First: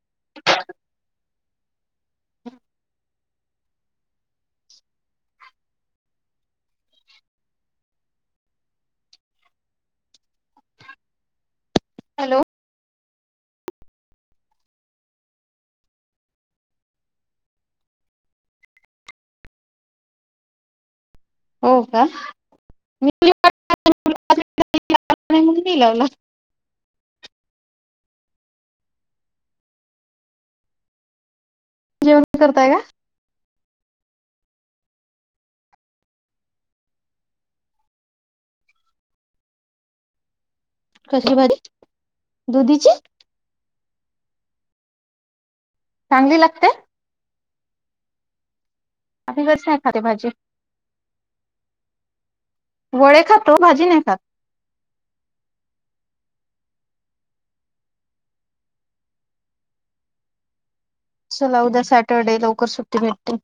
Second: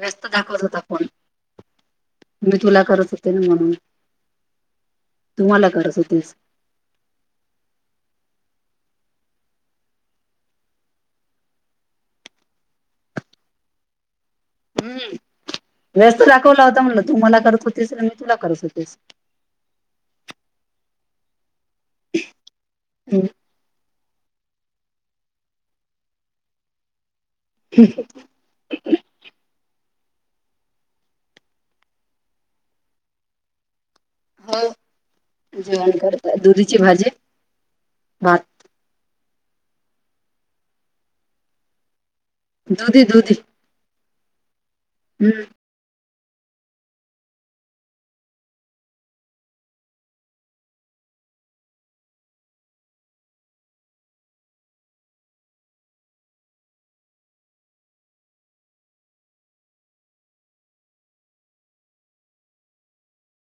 व्यस्त दाखवत होता फोन, मी तुला करत होते ना म्हणून. तु मला करत होतीस. हॅलो हम्म, व्यस्त दाखवला होता म्हणलं, तु मला करत होतीस आणि मी तुला करत होते हो का, मी तुझी वाट [unintelligible] मी लावला. हम‌्. जेवण करताय का? होय, जेवण करतोय दुधीची भाजी, भात. कशी बाजी. दुधी दुधी. हम्म. चांगली लागते. अभी कस नाय खाते भाजी. वळे खातो भाजी नाही खात. चला उद्या सॅटरडे लवकर सुट्टी भेटते.